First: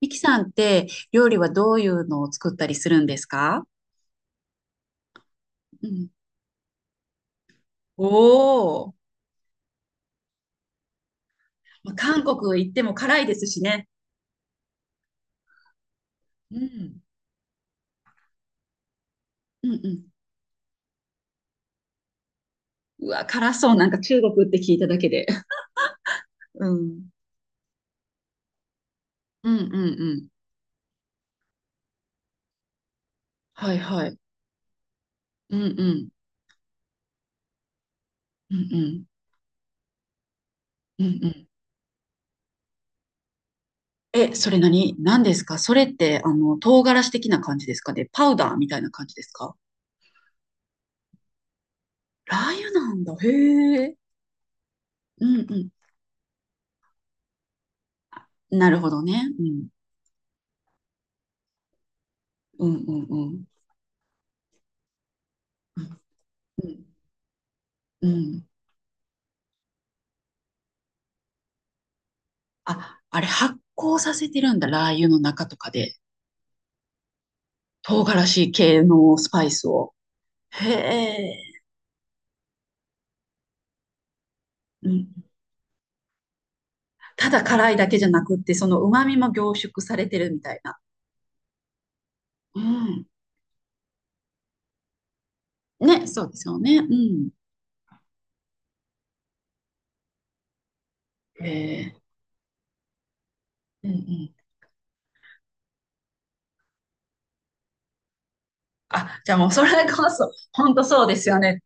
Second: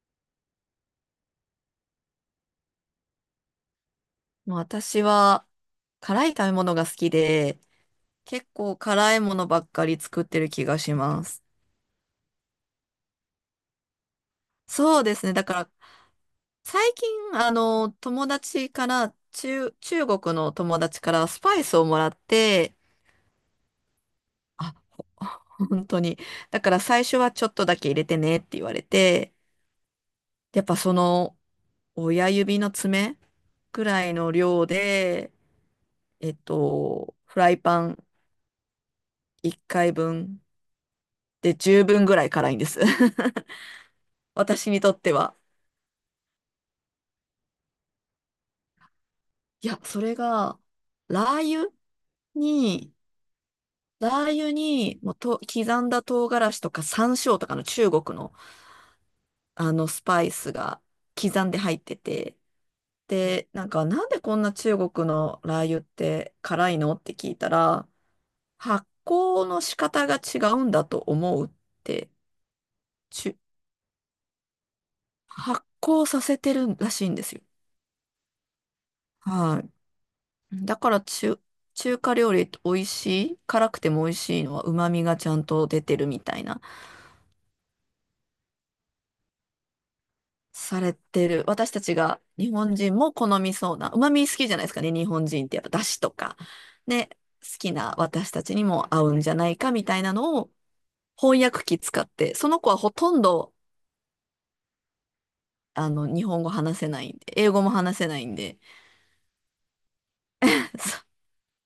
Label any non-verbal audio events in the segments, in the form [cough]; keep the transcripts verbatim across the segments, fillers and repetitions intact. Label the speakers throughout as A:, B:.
A: ミキさんって料理はどういうのを作ったりするんですか？
B: まあ私は
A: うん。
B: 辛い食べ物が好きで、
A: お
B: 結構
A: お、
B: 辛いものばっかり作ってる気がします。
A: まあ、韓国行っても辛いですしね。
B: そうですね。だから
A: う
B: 最
A: ん。
B: 近、あの、友達から、
A: うん
B: 中、
A: うん。
B: 中国の友達からスパイスをもらって、
A: うわ、辛そう。なんか中国って聞
B: あ、
A: いただ
B: ほ
A: けで。
B: [laughs] 本当に。
A: [laughs]
B: だ
A: う
B: から最
A: ん。
B: 初はちょっとだけ入れてねって言われて、
A: うんうんうん。
B: やっぱその親指の爪
A: はい
B: く
A: は
B: らい
A: い。
B: の量で、
A: うんうん
B: えっと、フライパン
A: うんうん
B: いっかいぶん
A: うんうん。
B: で十分ぐらい辛いんです。[laughs]
A: え、それ
B: 私にと
A: 何
B: って
A: 何で
B: は。
A: すか？それって、あの、唐辛子的な感じですかね？パウダーみたいな感じですか？
B: いや、それが、ラー油
A: ラー油
B: に、
A: なんだ。へえ。
B: ラー油に、もう
A: う
B: と、
A: んうん。
B: 刻んだ唐辛子とか山椒とかの中国の、
A: うん。なるほどね。うん。
B: あの、スパイスが刻んで入ってて、
A: うんうん
B: で、なんか、なんでこんな中国のラー油
A: う
B: っ
A: ん。
B: て
A: う
B: 辛い
A: ん。
B: のって聞いたら、
A: うん。
B: 発酵の仕方が違うんだと思うって、
A: あ、あれ
B: ちゅ、
A: 発酵させてるんだ。ラー油の中と
B: 発
A: かで。
B: 酵させてるらしいんですよ。
A: 唐辛子系のスパイ
B: は
A: ス
B: い。
A: を。へ
B: だから
A: え。
B: 中、中華料理って美味しい、辛くても美味しいのは
A: う
B: 旨味
A: ん。
B: がちゃんと出てるみたいな、
A: ただ辛いだけじゃなくって、その旨味も凝縮されてるみたいな。
B: されてる。私たちが日
A: う
B: 本人
A: ん。
B: も好みそうな、旨味好きじゃないですかね、日本人ってやっぱ出汁
A: ね、
B: と
A: そうで
B: か、
A: すよね。う
B: ね、
A: ん。
B: 好きな私たちにも合うんじゃないかみたいなのを翻訳
A: へ
B: 機
A: え。
B: 使って、その子はほとんど
A: うんうん。
B: あの日本語話せないんで、英語も話せないんで、
A: あ、じゃあもうそれこそ、本
B: [laughs]
A: 当そう
B: そ
A: ですよね。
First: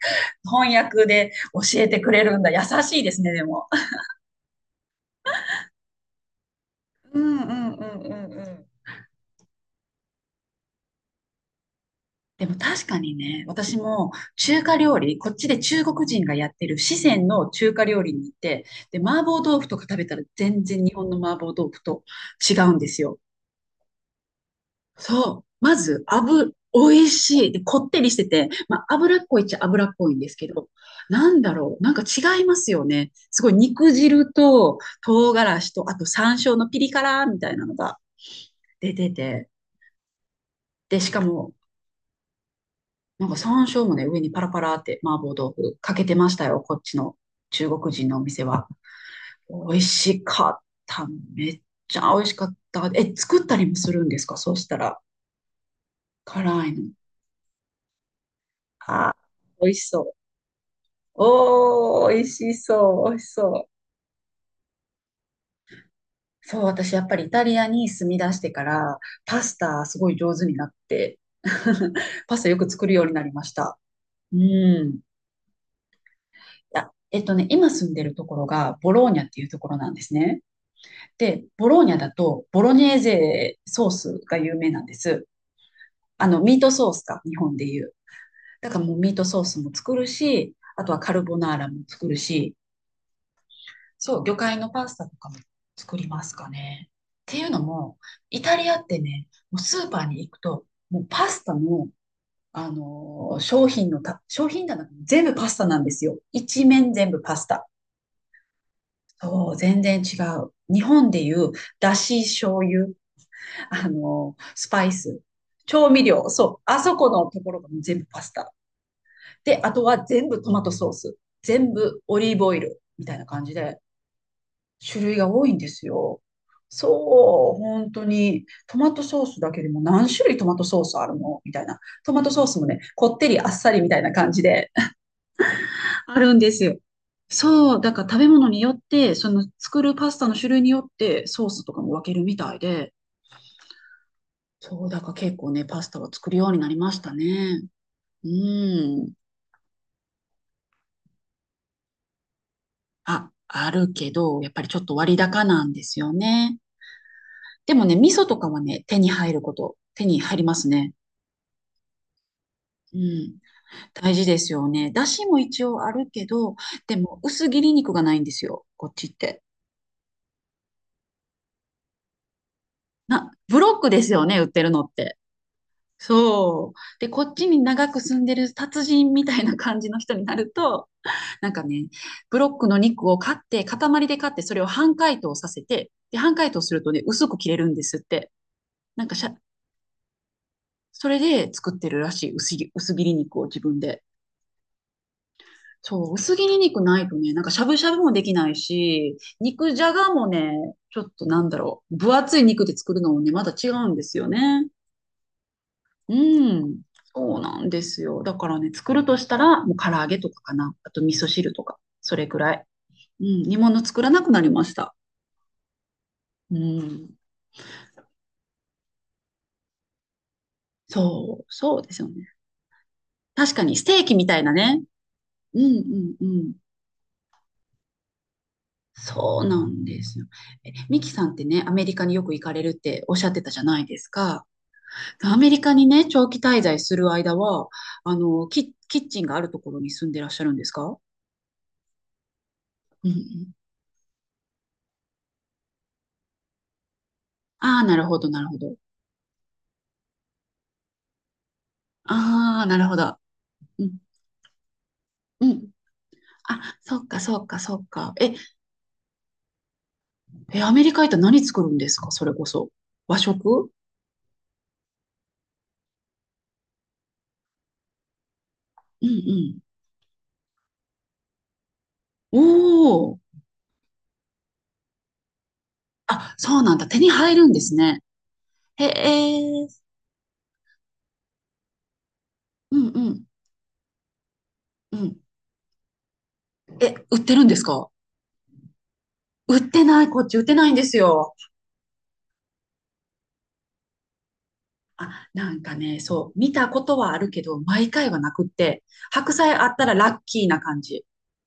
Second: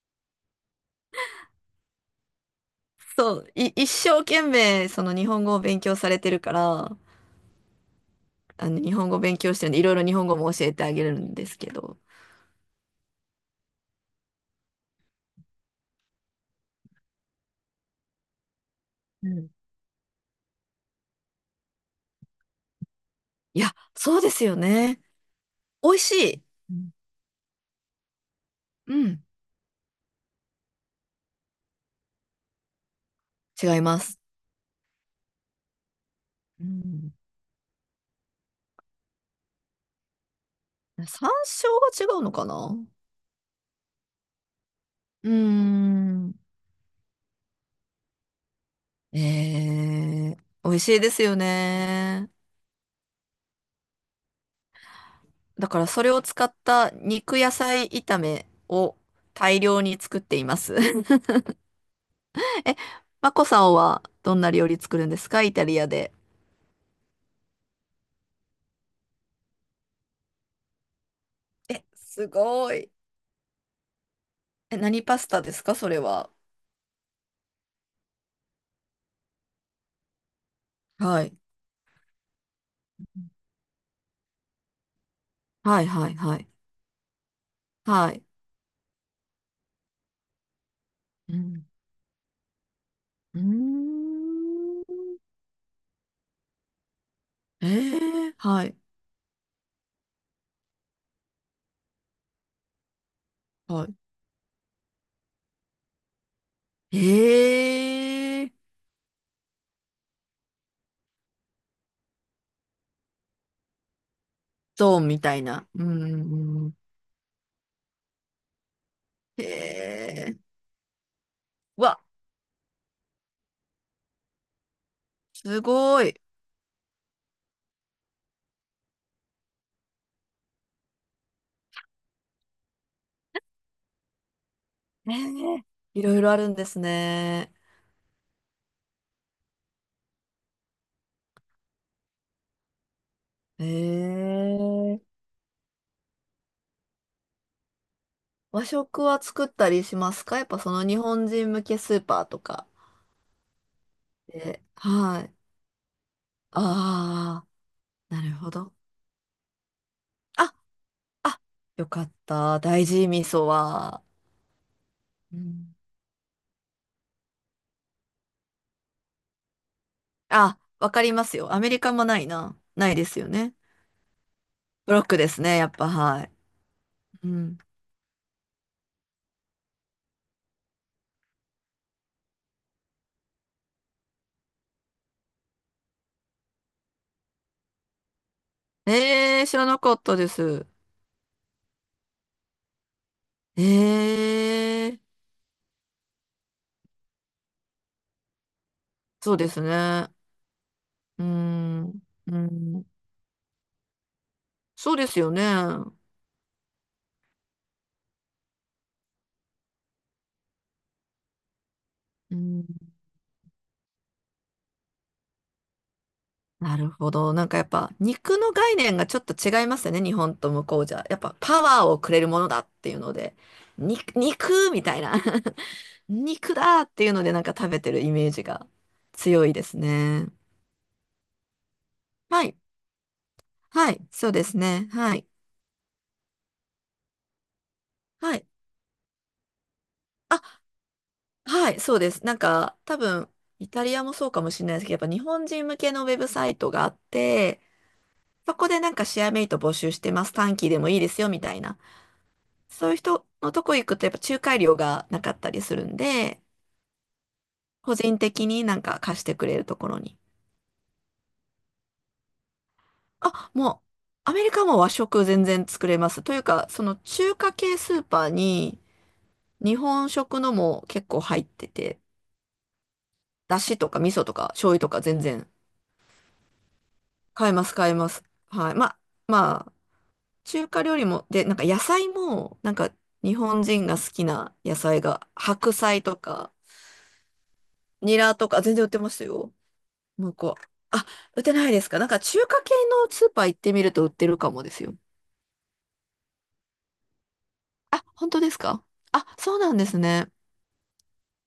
A: 翻訳で教えてくれるんだ。優しいですね、
B: そ
A: で
B: う、
A: も。
B: い、一生懸命その日本語を勉強されてるから、
A: うんうんうんうんうん。
B: あの、日本語勉強してるんで、いろいろ日本語も教えてあげるんですけど。
A: でも確かにね、私も中華料理、こっちで中国人がやってる四川の中華料理に行って、で、麻
B: う
A: 婆
B: ん。
A: 豆腐とか食べたら全然日本の麻婆豆腐と違うんですよ。
B: いや、そうですよね。
A: そう。ま
B: 美味
A: ず、
B: しい。
A: 油、
B: う
A: 美
B: ん
A: 味しい。で、こってりしてて、まあ、
B: う
A: 脂
B: ん。
A: っこいっちゃ脂っこいんですけど、なんだろう。なんか違いますよね。すごい
B: 違い
A: 肉
B: ます。
A: 汁と唐辛子と、あと山椒
B: う
A: のピリ
B: ん、
A: 辛みたいなのが出てて、で、しか
B: 山
A: も
B: 椒が違うのかな。
A: なんか山椒もね、上にパラパラって麻
B: うー
A: 婆豆腐かけてま
B: ん。
A: したよ、こっちの中国人のお店は。美味し
B: えー
A: かっ
B: 美味しい
A: た。
B: ですよ
A: めっちゃ美味
B: ね。
A: しかった。え、作ったりもするんですかそうしたら、
B: だからそれを使っ
A: 辛いの。
B: た肉野菜炒めを
A: あ
B: 大
A: ー、美味
B: 量
A: し
B: に
A: そう。
B: 作っています。[laughs]
A: おー、美味し
B: え、
A: そう、美味し
B: マコさ
A: そ
B: んはどんな料理作るんですかイタリアで？
A: う。そう、私やっぱりイタリアに住み出してから、パスタすごい上手になって、
B: え、
A: [laughs]
B: す
A: パスタよく
B: ご
A: 作
B: い。
A: るようになりました。うん。
B: え、
A: い
B: 何パスタですかそれは？
A: や、えっとね、今住んでるところがボローニャっていうところなんですね。
B: はい。
A: で、ボローニャだと、ボロネーゼソースが有名なんです。
B: はいはい
A: あ
B: は
A: の、
B: い。
A: ミートソースか、日本でいう。
B: はい。
A: だからもうミートソースも作るし、あとはカルボ
B: う
A: ナー
B: ん。
A: ラも作るし、
B: うー
A: そう、魚介の
B: ん。
A: パスタとかも作りますかね。っていうの
B: え
A: も、
B: え、
A: イタ
B: は
A: リ
B: い。
A: アってね、もうスーパーに行くと、もうパスタの、あのー商
B: は
A: 品のた、商品棚、全部パスタなんですよ。一面全部パスタ。
B: い。ええ、
A: そう、全然違う。日本でいう、だし醤油、あの、スパイ
B: そう
A: ス、
B: みたいな。う
A: 調味
B: んう
A: 料、そう、
B: んうん。
A: あそこのところが全部パスタ。で、あとは全
B: ええ、
A: 部トマトソース、全
B: うわ、
A: 部オリーブオイルみたいな感じで、種類が多いん
B: す
A: です
B: ごい。
A: よ。そう、本当に、トマトソースだけでも何種類トマトソースあるのみたいな。トマトソースもね、こってりあっさりみたいな感じで [laughs]
B: ええ、い
A: あ
B: ろいろ
A: る
B: あ
A: ん
B: る
A: で
B: ん
A: す
B: で
A: よ。
B: すね。
A: そう、だから食べ物によって、その作るパスタの種類によってソースとかも分けるみたいで、そう、だ
B: え
A: から
B: え、
A: 結構ね、パスタは作るようになりましたね。う
B: 和食
A: ん。
B: は作ったりしますかやっぱその日本人向けスーパーとか
A: あ、あるけど、やっぱ
B: で？
A: りちょっと割
B: はい。
A: 高なんですよね。
B: あ
A: でもね、味
B: あ、な
A: 噌
B: る
A: とか
B: ほ
A: は
B: ど。
A: ね、手に入ること、手に入り
B: あ、
A: ますね。
B: あ、よかった。大
A: う
B: 事味
A: ん。
B: 噌は。
A: 大事ですよね。だし
B: う
A: も一
B: ん、
A: 応あるけど、でも薄切り肉がないんですよ、こっちって。
B: あ、わかりますよ。アメリカもないな。ないですよ
A: な、
B: ね。
A: ブロックですよね、売ってるのっ
B: ブロッ
A: て。
B: クですね、やっぱ、はい。
A: そう。で、こ
B: う
A: っち
B: ん。
A: に長く住んでる達人みたいな感じの人になると、なんかね、ブロックの肉を買って、塊で買って、それを半解凍させて、で、半解凍するとね、薄く切れるんですって。なんかしゃ、
B: えー、知らなかったです。
A: それで作ってるらしい、薄切薄切り肉を自分で。
B: えー、
A: そう、薄切り肉ないとね、なんかしゃぶしゃぶもできないし、
B: そうです
A: 肉じゃ
B: ね。
A: がもね、ちょっ
B: う
A: となんだろう、
B: ん、
A: 分
B: う
A: 厚い肉で
B: ん。
A: 作るのもね、また違うんですよね。
B: そうですよね。
A: うん、そうなんですよ。だからね、作るとしたら、もう唐揚げとかかな。あと味噌汁とか、それ
B: う
A: くらい。
B: ん。
A: うん、煮物作らなくなりました。う
B: なるほ
A: ん。
B: ど。なんかやっぱ、肉の概念がちょっと違いますよね、日本と向こうじゃ。やっぱ、
A: そう、
B: パ
A: そう
B: ワー
A: で
B: を
A: すよ
B: くれる
A: ね。
B: ものだっていうので、
A: 確かに、ステーキ
B: 肉、
A: みたいな
B: 肉
A: ね。
B: みたいな
A: うん
B: [laughs]
A: うんうん。
B: 肉だっていうので、なんか食べてるイメージが
A: そ
B: 強
A: う
B: いで
A: な
B: す
A: んですよ。
B: ね。
A: え、ミキさんってね、アメリカによく行
B: は
A: か
B: い。
A: れるっておっしゃってたじゃない
B: は
A: で
B: い、
A: す
B: そう
A: か。
B: ですね。はい。
A: アメリカにね、長期滞在する間は、あ
B: はい。
A: の、キ、キッチンがあるところに住んでらっしゃるん
B: あ、
A: ですか？
B: はい、そうです。なんか、多
A: うんう
B: 分、
A: ん。
B: イタリアもそうかもしれないですけど、やっぱ日本人向けのウェブサイトがあって、
A: ああ、なるほど、なる
B: そ
A: ほ
B: こ
A: ど。
B: でなんかシェアメイト募集してます。短期でもいいですよ、みたいな。
A: ああ、なる
B: そういう
A: ほど。
B: 人のとこ
A: う
B: 行
A: ん、
B: くと、やっぱ仲介料がなかっ
A: う
B: たり
A: ん。
B: するんで、
A: あ、そっか、そっか、そっ
B: 個
A: か。
B: 人
A: え、
B: 的になんか貸してくれるところに。
A: え、アメリカ行ったら何作るんですかそれこそ。和
B: あ、
A: 食。
B: もう、アメリカも和食全然作れます。というか、その中華系スーパーに
A: うんうん。
B: 日本食のも結構入ってて、
A: お。
B: だしとか味噌とか醤油とか全然
A: あ、そうなんだ。手に入る
B: 買
A: ん
B: え
A: で
B: ま
A: す
B: す、買え
A: ね。
B: ます。はい。
A: へ
B: まあ、ま
A: え。
B: あ、中華料理も、で、なんか野菜も、なん
A: うん
B: か
A: うん
B: 日本人が好きな野
A: う
B: 菜
A: ん。
B: が、白菜とか、
A: え、売ってるんですか？
B: ニラとか、全然売ってますよ。
A: 売ってない、こっ
B: 向
A: ち売って
B: こう。
A: ないんです
B: あ、
A: よ。
B: 売ってないですかなんか中華系のスーパー行ってみると売ってるかもですよ。
A: あ、なんかね、そう、見たことはあるけど、毎
B: あ、
A: 回は
B: 本
A: な
B: 当
A: くっ
B: です
A: て、
B: か？あ、
A: 白菜
B: そう
A: あ
B: な
A: っ
B: ん
A: た
B: で
A: ら
B: す
A: ラッ
B: ね。
A: キーな感じ。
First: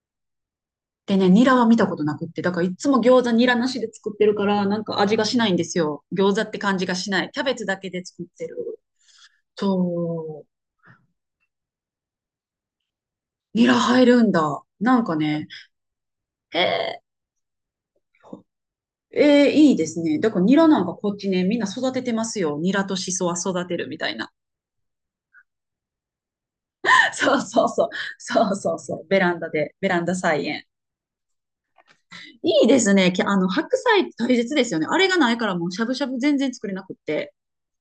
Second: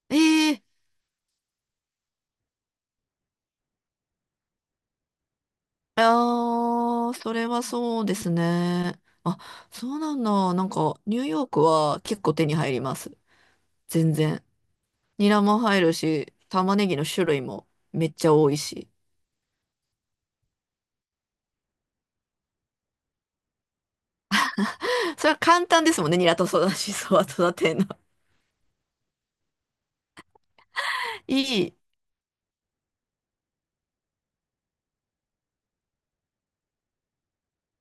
B: ええ、
A: でね、ニラは見たことなくって、だからいつも餃子ニラなしで作ってるから、なんか味がしないんですよ。餃子って感じが
B: あ
A: し
B: あ、
A: ない。
B: そ
A: キャ
B: れ
A: ベ
B: は
A: ツだけ
B: そ
A: で
B: うで
A: 作っ
B: す
A: てる。
B: ね。あ、そうなん
A: そう、
B: だ。なんか、ニューヨークは結構手に入ります。
A: ニラ入
B: 全
A: るん
B: 然。
A: だ。なんか
B: ニラ
A: ね、
B: も入るし、
A: へ
B: 玉ねぎ
A: え。
B: の種類もめっちゃ多いし。
A: ええ、いいですね。だからニラなんかこっちね、みんな育ててますよ。ニラとシソは育てるみたいな。
B: [laughs] それは簡単ですもんね、ニラと育し
A: [laughs]
B: そは
A: そう
B: 育
A: そう
B: てる
A: そ
B: の。
A: う。そうそうそう。ベランダで、ベランダ菜園。
B: [laughs] いい。
A: いいですね。き、あの、白菜って大切ですよね。あれがないからもうしゃぶしゃぶ全然作れなくって。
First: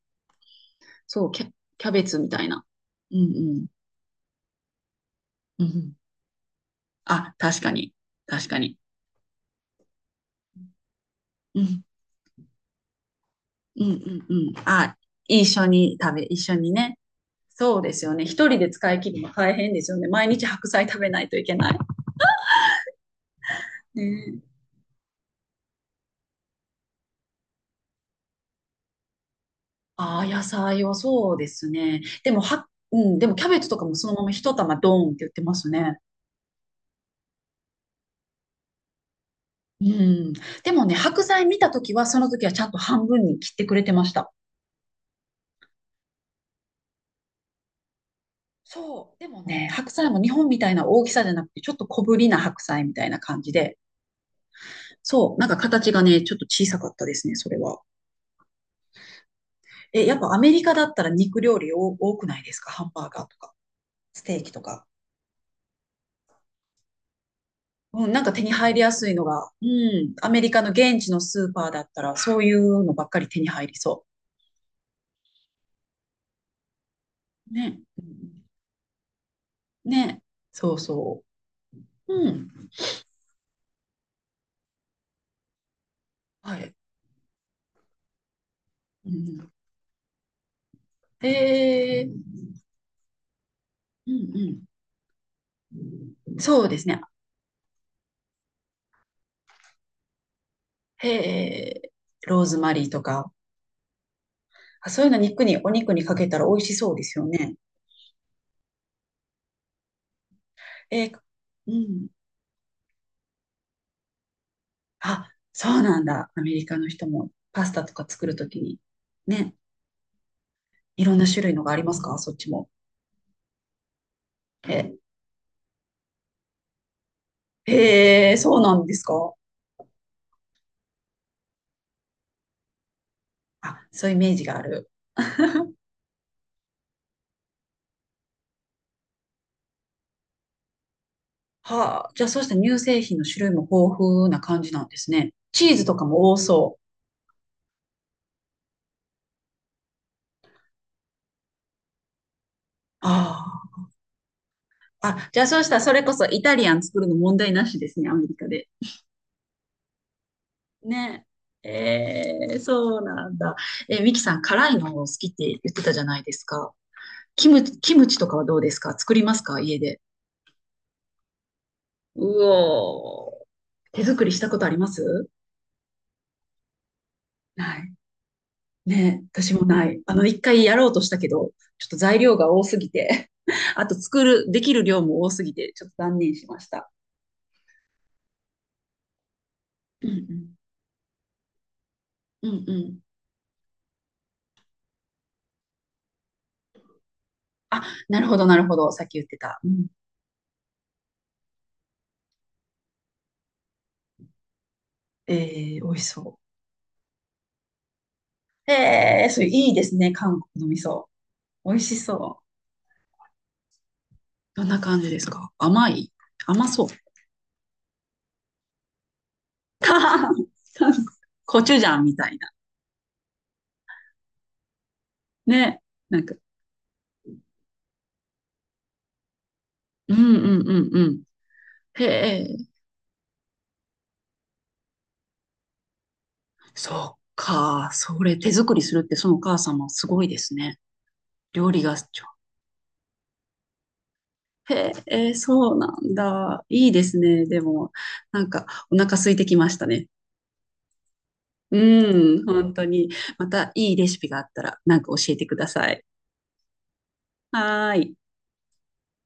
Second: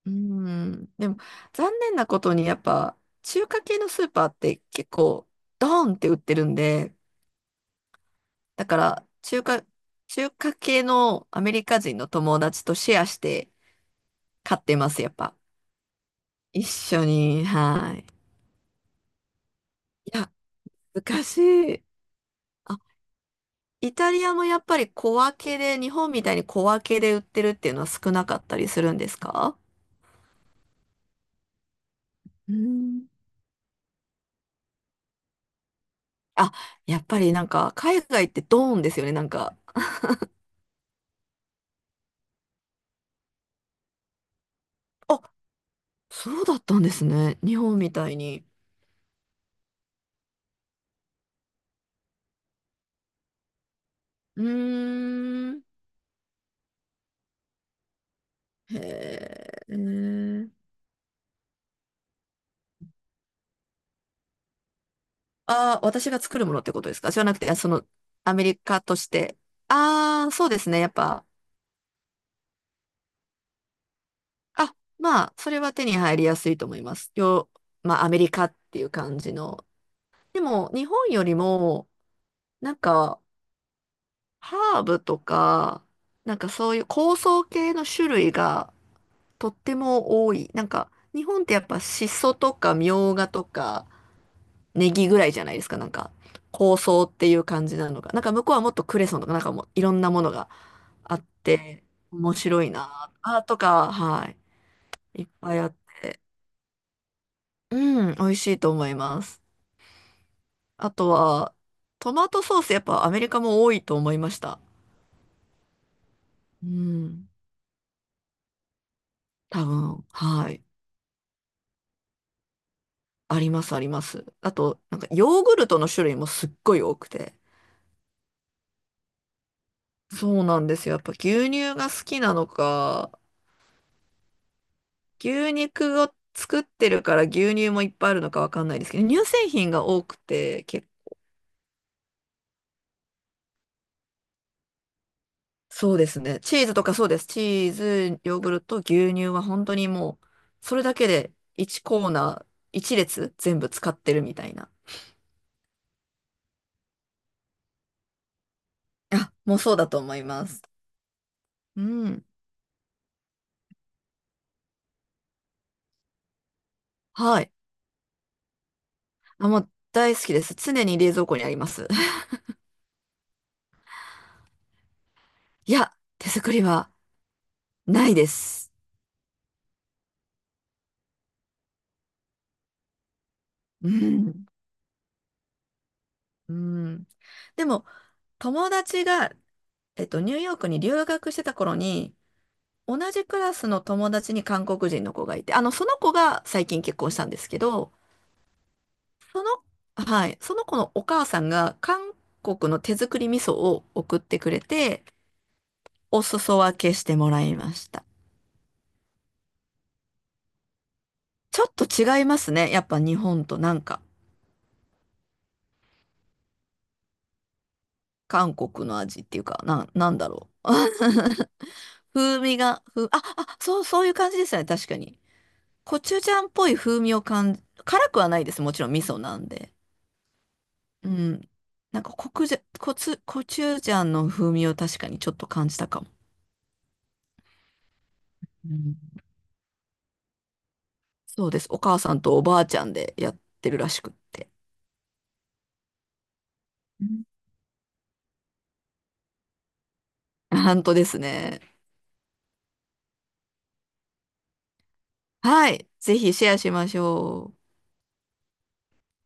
B: うん。でも、
A: そう、キャ、
B: 残
A: キャ
B: 念
A: ベ
B: な
A: ツ
B: こ
A: み
B: と
A: た
B: に
A: い
B: やっ
A: な。
B: ぱ、
A: う
B: 中華
A: ん
B: 系のスーパーって結構、
A: うん。
B: ド
A: う
B: ー
A: ん。
B: ンって売ってるんで、
A: あ、確かに。確か
B: だ
A: に。
B: から、中華、中華系のアメ
A: う
B: リカ
A: ん。
B: 人の友達とシェアして
A: うんうんうん。
B: 買ってま
A: あ、
B: す、やっぱ。
A: 一緒に食べ、一緒
B: 一
A: にね。
B: 緒に、
A: そう
B: は
A: で
B: い。い
A: すよね。一人で使い切るの大変ですよね。毎
B: や、
A: 日白菜食べな
B: 難
A: いと
B: し
A: いけない。
B: い。あ、イタリアも
A: ね。
B: やっぱり小分けで、日本みたいに小分けで売ってるっていうのは少なかったりするんですか？
A: ああ、野菜はそうですね。でも、
B: う
A: は、う
B: ん。
A: ん、でもキャベツとかもそのまま一玉ドーンって売ってますね。
B: あ、やっぱりなんか海外ってドーンですよね、なんか。
A: うん。でもね、白菜見たときは、その時はちゃんと半分に切ってくれてました。
B: あ、そうだったんですね。日本みたいに。
A: そう。でもね、白菜も日本みたいな大きさじゃなくて、ちょっと小ぶりな白菜みたいな感じで、
B: う
A: そう、なん
B: ー
A: か
B: ん。
A: 形がね、ちょっと小さかったですね、それは。
B: へえ。へ
A: え、やっぱアメ
B: ー、
A: リカだったら肉料理多多くないですか？ハンバーガーとか、ステーキとか。
B: あ、私が作るものってことですか？じゃなくて、あその、
A: うん、なんか
B: ア
A: 手
B: メ
A: に
B: リ
A: 入り
B: カ
A: や
B: と
A: す
B: し
A: いの
B: て。
A: が、うん、
B: あ
A: ア
B: あ、
A: メ
B: そう
A: リ
B: で
A: カの
B: すね。やっ
A: 現地の
B: ぱ。
A: スーパーだったら、そういうのばっかり手に入りそ
B: あ、まあ、それは手に入りやすいと思います。よ、
A: う。ね。
B: ま
A: う
B: あ、アメリ
A: ん。
B: カっていう感じの、
A: ね。
B: でも、
A: そう
B: 日本
A: そ
B: よりも、
A: う。うん。
B: なんか、ハーブとか、なんか
A: は
B: そ
A: い。
B: ういう香草系の種類が
A: う
B: と
A: ん、
B: っても多い。なんか、日
A: へ
B: 本ってやっぱシ
A: え。
B: ソとかミョウガとか
A: うん
B: ネギぐらいじゃないですか。なんか、
A: うん。そう
B: 香
A: ですね。
B: 草っていう感じなのが。なんか向こうはもっとクレソンとか、なんかもういろんなものが
A: へ
B: あって、
A: え。
B: 面
A: ローズ
B: 白い
A: マリーと
B: な。
A: か、
B: あ、とか、はい。
A: あ、そういうの
B: いっ
A: 肉
B: ぱ
A: に、
B: いあ
A: お
B: って。
A: 肉にかけたら美味しそうですよね。
B: うん、美味しいと思います。あ
A: え
B: と
A: ー、
B: は、
A: うん。
B: トマトソースやっぱアメリカも多いと思いました。
A: あ、そうなんだ。アメリ
B: う
A: カの人
B: ん。
A: もパスタとか作るときに。ね。
B: 多分、はい。
A: いろんな種類のがありますかそっちも。
B: あります、あります。あと、
A: え。
B: なんか、ヨーグルトの種類もすっごい多くて。
A: へえ、そうなんですか。
B: そうなんですよ。やっぱ牛乳が好きなのか、
A: あ、そういうイメージがある。
B: 牛肉を作ってるから牛乳もいっぱいあるのかわかんないですけど、乳製品が多くて、け、
A: はあ、じゃあそうした乳製品の種類も豊富な感じなんですね。チーズ
B: そ
A: と
B: う
A: か
B: です
A: も多
B: ね。チーズ
A: そう。
B: とかそうです。チーズ、ヨーグルト、牛乳は本当にもう、それだけでいちコーナー、いち列全部
A: あ
B: 使ってるみたいな。
A: あ。あ、じゃあそうしたらそれこそイタリアン作るの問題なしですね、アメリカで。
B: あ、もうそうだと思います。
A: ね。
B: う
A: え
B: ん。
A: ー、そうなんだ。え、ミキさん、辛いの好きって言ってたじゃないですか。
B: は
A: キ
B: い。
A: ム、キムチとかはどうですか？作ります
B: あ、
A: か
B: もう
A: 家で。
B: 大好きです。常に冷蔵庫にあります。[laughs]
A: うおー。手作りしたことあります？
B: いや、手作りは
A: ない。
B: ないです。
A: ね、私もない。あの、一回やろうとしたけど、ちょっと材料が多すぎて [laughs] あ
B: う
A: と作
B: ん。
A: る、できる量も多すぎて、ちょっと断念し
B: う
A: ました。
B: ん。でも、友達が、え
A: う
B: っと、ニューヨ
A: ん
B: ークに留学してた頃に、
A: うん。うんう
B: 同
A: ん。
B: じクラスの友達に韓国人の子がいて、あの、その子が最近結婚したんですけ
A: あ、
B: ど、
A: なるほど、なるほど。さっき言って
B: そ
A: た。うん。
B: の、はい、その子のお母さんが韓国の手作り味噌を送ってくれて、
A: えー、美味し
B: お
A: そ
B: 裾分けしてもらいました。
A: う。えー、それいいですね。韓国の味噌。
B: ちょっ
A: 美味
B: と
A: し
B: 違いま
A: そう。
B: すね。やっぱ日本となんか。
A: どんな感じですか？甘い？甘そう。
B: 韓国の味っていうか、
A: [laughs]
B: なん、なん
A: 韓
B: だ
A: 国
B: ろう。[laughs]
A: コチュジャンみたい
B: 風
A: な。
B: 味が、ふ、あ、あ、そう、そういう感じですよね、確かに。
A: ね。
B: コチ
A: な
B: ュ
A: ん
B: ジ
A: か、
B: ャンっぽい風味を感じ、辛くはないです。もちろん味噌なんで。
A: うんうんうんう
B: う
A: ん。
B: ん。なんかコ
A: へ。
B: クジャ、コツ、コチュジャンの風味を確かにちょっと感じたかも。
A: そっか。それ手
B: う
A: 作りす
B: ん、
A: るってそのお母様すごいですね。
B: そうです。
A: 料
B: お
A: 理が
B: 母さん
A: ちょ
B: とおばあちゃんでやってるらしくって。
A: へえ、そうなんだ。いいで
B: う
A: す
B: ん、
A: ね。でも、なんかお腹空いてきましたね。
B: 本当ですね。
A: うん、本当に。またいいレシピがあったらなんか教えてくだ
B: はい。
A: さい。
B: ぜひシェアしましょう。
A: はーい。